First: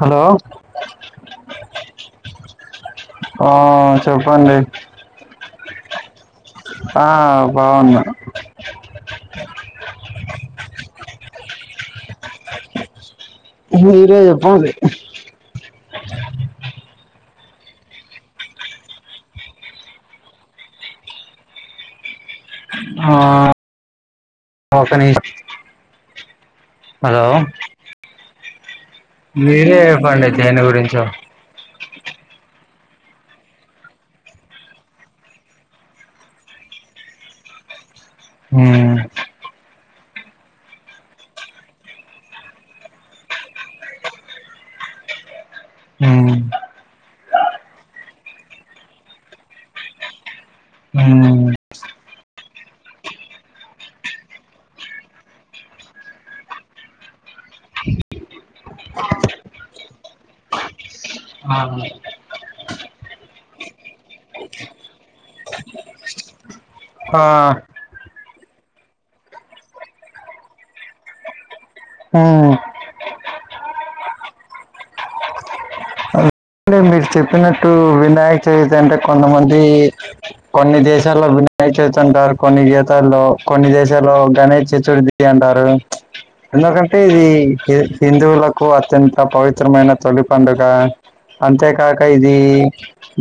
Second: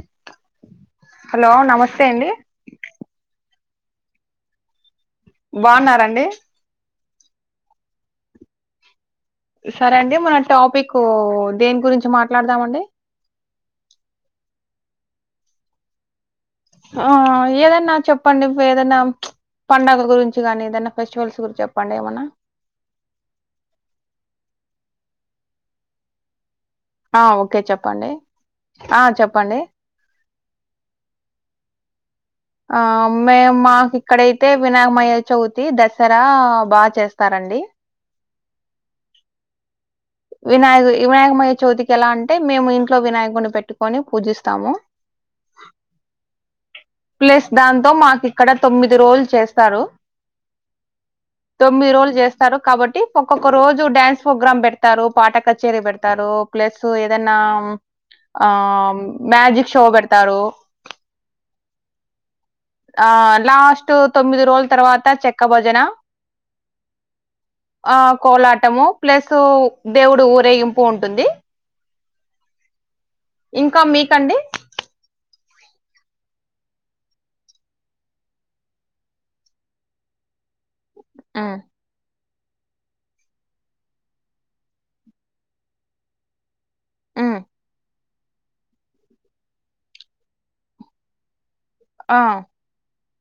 Hello hello నమస్తే అండి ఆ చెప్పండి బాగున్నరండి ఆ బాగున్న సరే అండి మన టాపిక్ దేని గురించి మాట్లాడదామండి మీరే చెప్పలి ఆ ఏదన్నా చెప్పండి ఏదన్నా ప్చ్ పండగల గురించి కాగానీ ఏదైనా ఫెస్టివల్స్ గురించి చెప్పండి ఏమన్నా ఆ ఒక నిష్ ఆ హలో ఓకే చెప్పండి ఆ చెప్పండి మీరే చెప్పండి దేని గురించో ఆ మేము మాకు ఇక్కడైతే వినామయ చవితి దసరా బాగా చేస్తారండి ఊ వినాయక వినాయకమయ చవితికి ఎలా అంటే మేము ఇంట్లో వినాయకుడిని పెట్టుకొని పూజిస్తాము ఊ ప్లస్ దాంతో మాకు ఇక్కడ తొమ్మిది రోజులు చేస్తారు ఊ తొమ్మిది రోజులు చేస్తారు కాబట్టి ఒక్కొక్క రోజు డ్యాన్స్ ప్రోగ్రామ్ పెడతారు పాట కచేరీ పెడతారు ప్లస్ ఏదైనా ఆ మ్యాజిక్ షో పెడతారు ఆహ ఆ లాస్ట్ తొమ్మిది రోజుల తర్వాత చెక్క భోజన ఆ ఆ కోలాటము ప్లస్ దేవుడు ఊరేగింపు ఉంటుంది ఊ ఇంకా మీకండి టె మీరు చెప్పినట్టు వినాయక చవితి అంటే కొంతమంది కొన్ని దేశ యాల ఉమ్, వినయా చవితంటారు కొన్ని గీతాల్లో కొన్ని దేశాల్లో గణేష్ చతుర్థి అంటారు ప్చ్ ఎందుకంటే ఇది ఉమ్, హిందువులకు అత్యంత పవిత్రమైన తొలి పండుగ అంతే కాక ఆ ఇది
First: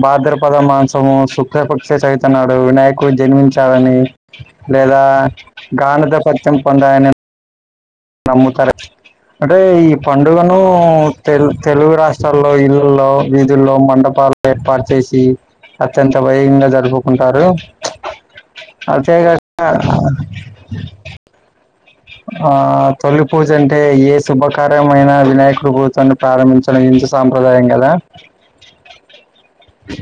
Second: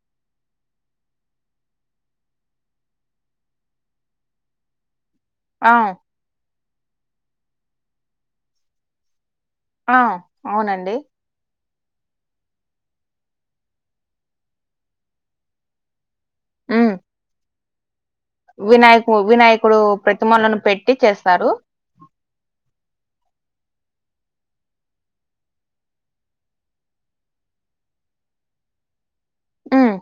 భాద్రపద మాసము శుక్రపక్ష చవితి నాడు వినాయకుడు జన్మించాడని లేదా ఆ గాణదపత్యం పొంద అని నమ్ముతార అంటే ఈ ఆ పండుగను అవునండి తెలు తెలుగు రాష్ట్రాల్లో ఇళ్లలో వీధుల్లో మండపాలు ఏర్పాటు చేసి అత్యంత వయంగా ఉమ్, జరుపుకుంటారు వినాయకు అంతేకాక వినాయకుడు ప్రతిమలను పెట్టి చేస్తారు ఆ తొలి పూజ అంటే ఏ శుభకారమైనా వినాయకుడు కుతను ప్రారంభించడం ఇంతు సాంప్రదాయం గల ఉమ్,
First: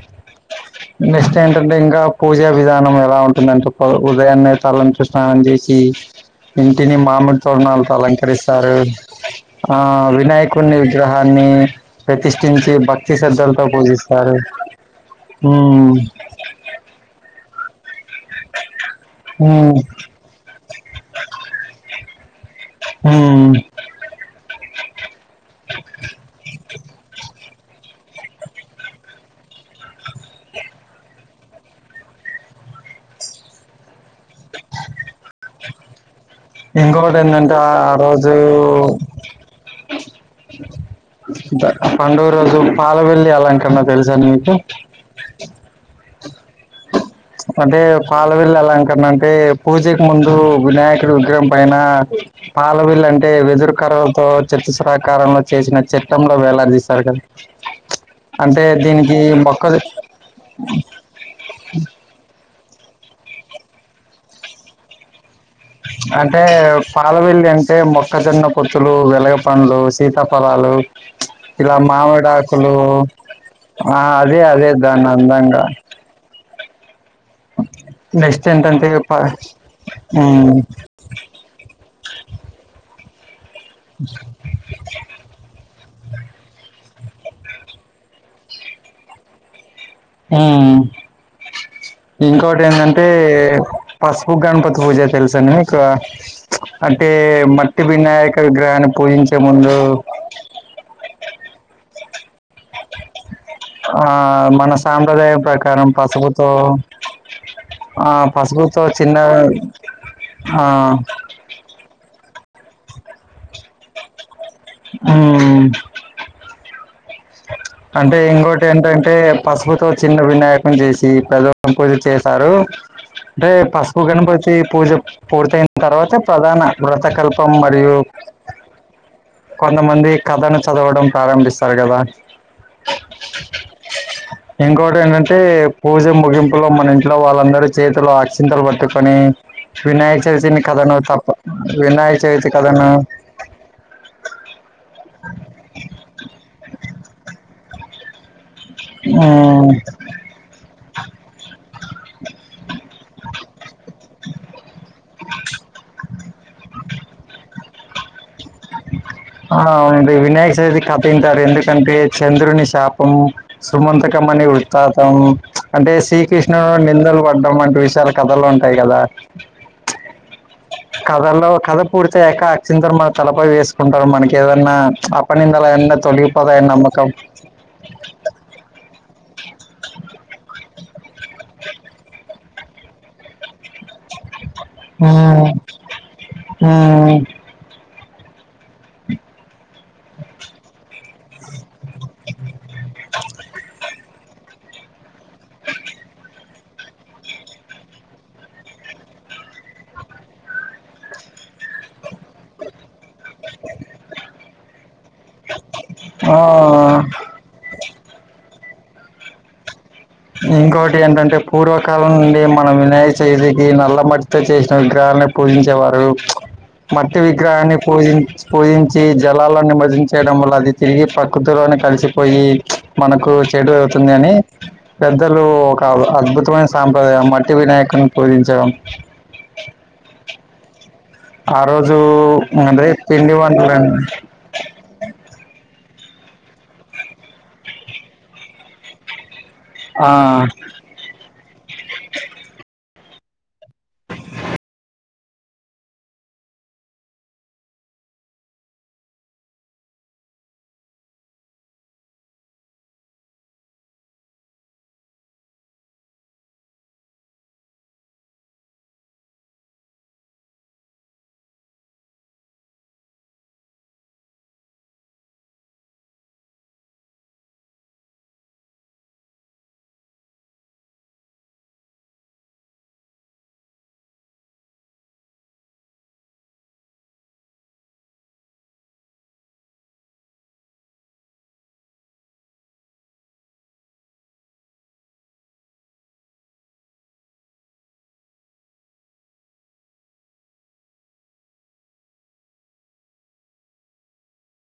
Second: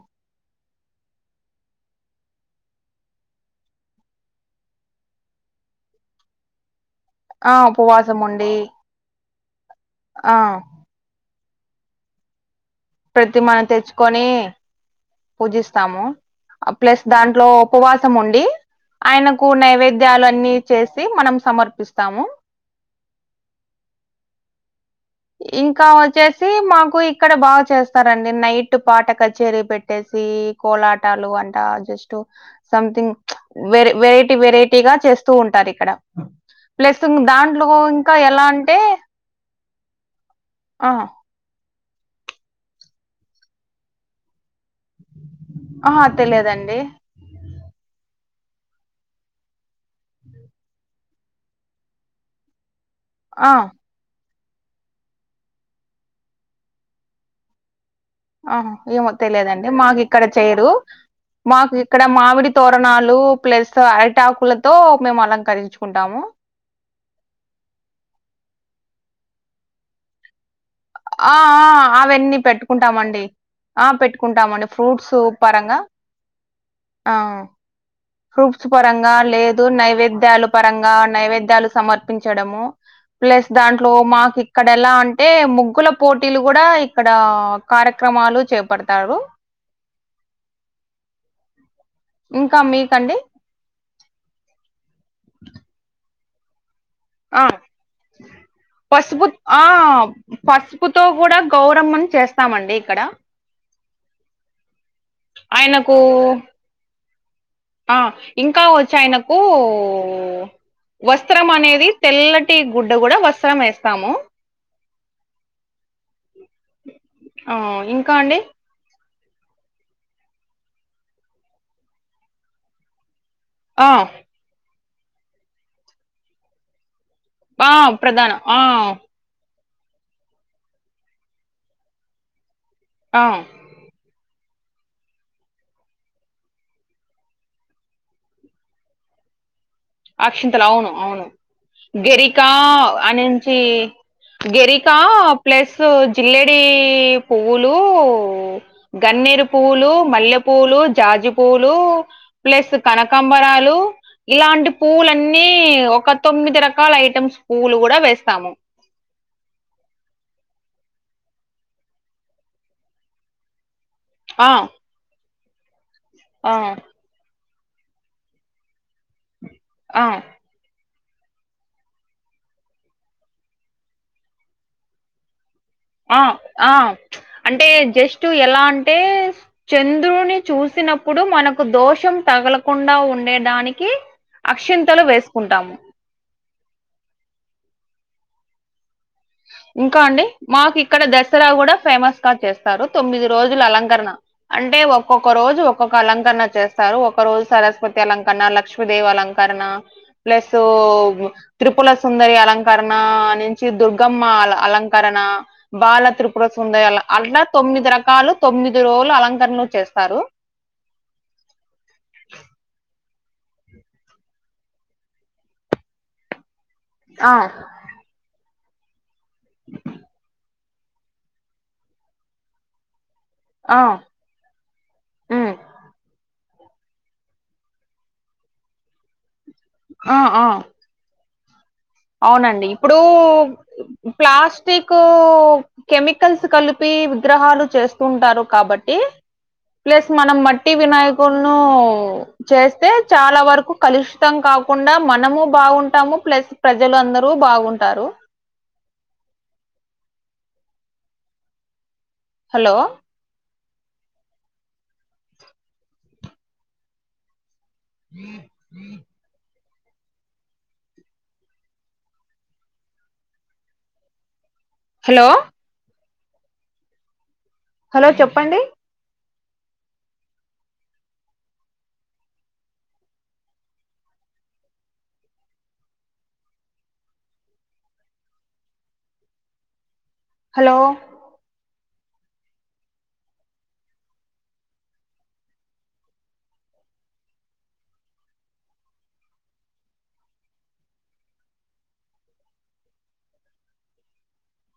నెక్స్ట్ ఏంటంటే ఇంకా పూజా విధానం ఎలా ఉంటుందంటే ఉదయాన్నే తలంచి స్నానం చేసి ఇంటిని మామిడి ఆ తోరణాలతో ఉపవాసం ఉండి అలంకరిస్తారు ఆ ఆ వినాయకుడిని విగ్రహాన్ని ప్రతిష్ఠించి భక్ తి ప్రతిమను శ్రద్దలతో తెచ్చుకొని పూజిస్తారు. పూజిస్తాము ప్లస్ దాంట్లో ఉపవాసముండి ఆయనకు ఉమ్, నైవేద్యాలు అన్నీ చేసి మనం సమర్పిస్తాము. హుమ్ ఇంకా వచ్చేసి మాకు ఇక్కడ బాగా చేస్తారండి నైట్ పాట కచేరీ పెట్ పెట్టేసి కోలాటాలు అంటా జస్ట్ సంథింగ్ వెర వెరైటీ వెరైటీగా చేస్తూ ఉంటారు ఇక్కడ. ప్లస్ ఇంకొకటి ఏంటంటే దాంట్లో ఆ ఆ ఇంకా రోజు ఎలా అంటే సే ఆ పండుగ రోజు పాలవెెల్లి అలాంటన్నా తెలుసా నీకు ఆ తెలియదండి అంటే పాలవెల్లి అలంకరణ, అంటే పూజకు ముందు వినాయకుడి విగ్రహం పైన పాలవెల్లి అంటే ఆ వెదురు కర్రలతో చతుస్రాకారంలో చేసిన చట్రంలో వేలాడదీస్తారు కదా ఆ అంటే ఏమో దీనికి మొక్క తెలీదండి, మాకు ఇక్కడ చేయరు. మాకు ఇక్కడ మామిడి తోరణాలు ప్లస్ అరిటాకులతో మేము అలంకరించు అంటే పాలవెల్లి అంటే మొక్కజొన్నపొత్తులు, వెలగ పండ్లు, సీతాఫలాలు ఆ ఆ ఇలా అవన్నీ మామిడాకులు పెట్టుకుంటామండి ఆ అదే పెట్టుకుంటామండి అదే దాన్ని ఫ్రూట్స్ అందంగా పరంగా ఆ నెక్స్ట్ ప్రూట్స్ ఏంటంటే పరంగా ప- లేదూ నైవేద్యాల ఉమ్, పరంగా నైవేద్యాలు సమర్పించడము ప్లస్ దాంట్లో మాకు ఇక్కడ ఎలా అ అంటే ముగ్గుల పోటీలు కూడా ఇక్కడ కార్యక్రమాలు చేపడతారు. ఉమ్మ్ ఇంకా ఇంకోటి ఏందంటే మీకండి పసుపు గణపతి పూజ తెలుసండి మీకు అంటే ఆ మట్టి వినాయక విగ్రహాన్ని పసుపు పూజించే ఆ ముందు పసుపుతో కూడా గౌరమ్మని చేస్తామండి ఇక్కడ ఆ మన సాంప్రదాయం ప్రకారం ఆయనకు పసుపుతో ఆ ఇంకా పసుపుతో వచ్చి చిన్న ఆయనకు ఆ వస్ వస్త్రం అనేది తెల్లటి గుడ్డ కూడా వస్త్రం వేస్తాము ఉమ్మ్ ఆ ఇంకా అంటే అండి ఇంకోటి ఏంటంటే పసుపుతో చిన్న వినాయకుడిని చేసి పెద్ద పూజ చేశారు అంటే ఆ పసుపు గణపతి పూజ పూర్తయిన తర్వాత ప్రధాన వ్రతకల్పం ఆ మరియు ప్రధాన ఆ కొంతమంది కథను చదవడం ప్రారంభిస్తారు కదా అ ఇంకోటి ఏంటంటే పూజ ముగింపులో మన ఇంట్లో వాళ్ళందరూ చేతిలో అక్షింతలు పట్టుకొని వినాయక చవితిని అక్షింతలు అవును కథను అవును తప్ప వినాయక చవితి కథను ఇంచి గిరిక ప్లస్ జిల్లేడి పువ్వులు గన్నేరు ఉమ్, పువ్వులు మల్లె పూలు, జాజిపూలు ప్లస్ కనకాంబరాలు ఇలాంటి పూలన్నీ ఒక తొమ్మిది రకాల ఐటమ్స్ పూలు కూడా వేస్తాము ఆ ఉంది వినాయక చవితి కతింటారు ఎందుకంటే చంద్రుని శాపము సుమంత కమని ఆ వృత్తతం అంటే ఆ శ్రీకృష్ణుడు నిందలు పడ్డం వంటి విషయాలు కథల్లో ఉంటాయి కదా అవు కథలో కథ పూర్తి అయ్యాక అక్షింతలు మన తలపై వేసుకుంటారు మనకి ఏదన్నా అపనిందన్నా ఆ తొలిపదాయె ఆ నమకం అంటే జస్ట్ ఎలా అంటే చంద్రుని చూసినప్పుడు మనకు దోషం తగలకుండా ఉండేడానికి అక్షింతలు వేసుకుంటాము ఆ ఇంకా అండి మాకు ఇక్కడ దసరా కూడా ఫేమస్ గ చేస్తారు తొమ్మిది రోజులు అలంకరణ అంటే ఒక్కొక్క రోజు ఒక్కొక్క అలంకరణ చేస్ స్తారు ఒక రోజు సరస్వతి అలంకరణ లక్ష్మీదేవి అలంకరణ ప్లసూ త్రిపుల సుందరి అలంకరణ నించి దుర్గమ్మా అల అలంకరణా బాల త్రిపుర సుందరి ఆ అల అట్లా తొమ్మిది రకాలు తొమ్మిది రోజులు అలంకరణలు చేస్తారు ఇంకోటి ఏంటంటే పూర్వకాలం నుండి మనం వినాయ చేతికి నల్ల మట్టితో చేసిన విగ్రహాలని పూజించేవారూ మట్టి ఆ విగ్రహాన్ని పూజించ్ పూజించీ జలాల నిమజ్జనం చేయడం వల్ల అది తిరిగి ప్రకృతిలోనే కలిసిపోయ మనకు చెడు ఆ అవుతుందని పెద్దలూ ఉమ్ ఒక అద్భుతమైన సాంప్రదాయం మట్టి వినాయకుని పూజించడం ఆ ఆ ఆ రోజూ అవునండి ఇప్పుడూ ప్లాస్టికూ కెమికల్స్ కలిపీ విగ్రహాలు చేస్తుంటారు కాబట్టి ప్లస్ ఆ మనం మట్టి వినాయకున్నూ చేస్తే చాలా వరకు కలుషితం కాకుండా మనమూ బాగుంటాము ప్లస్ ప్రజలు అందరూ బాగుంటారు హలో [inaudible] హలో హలో చెప్పండి హలో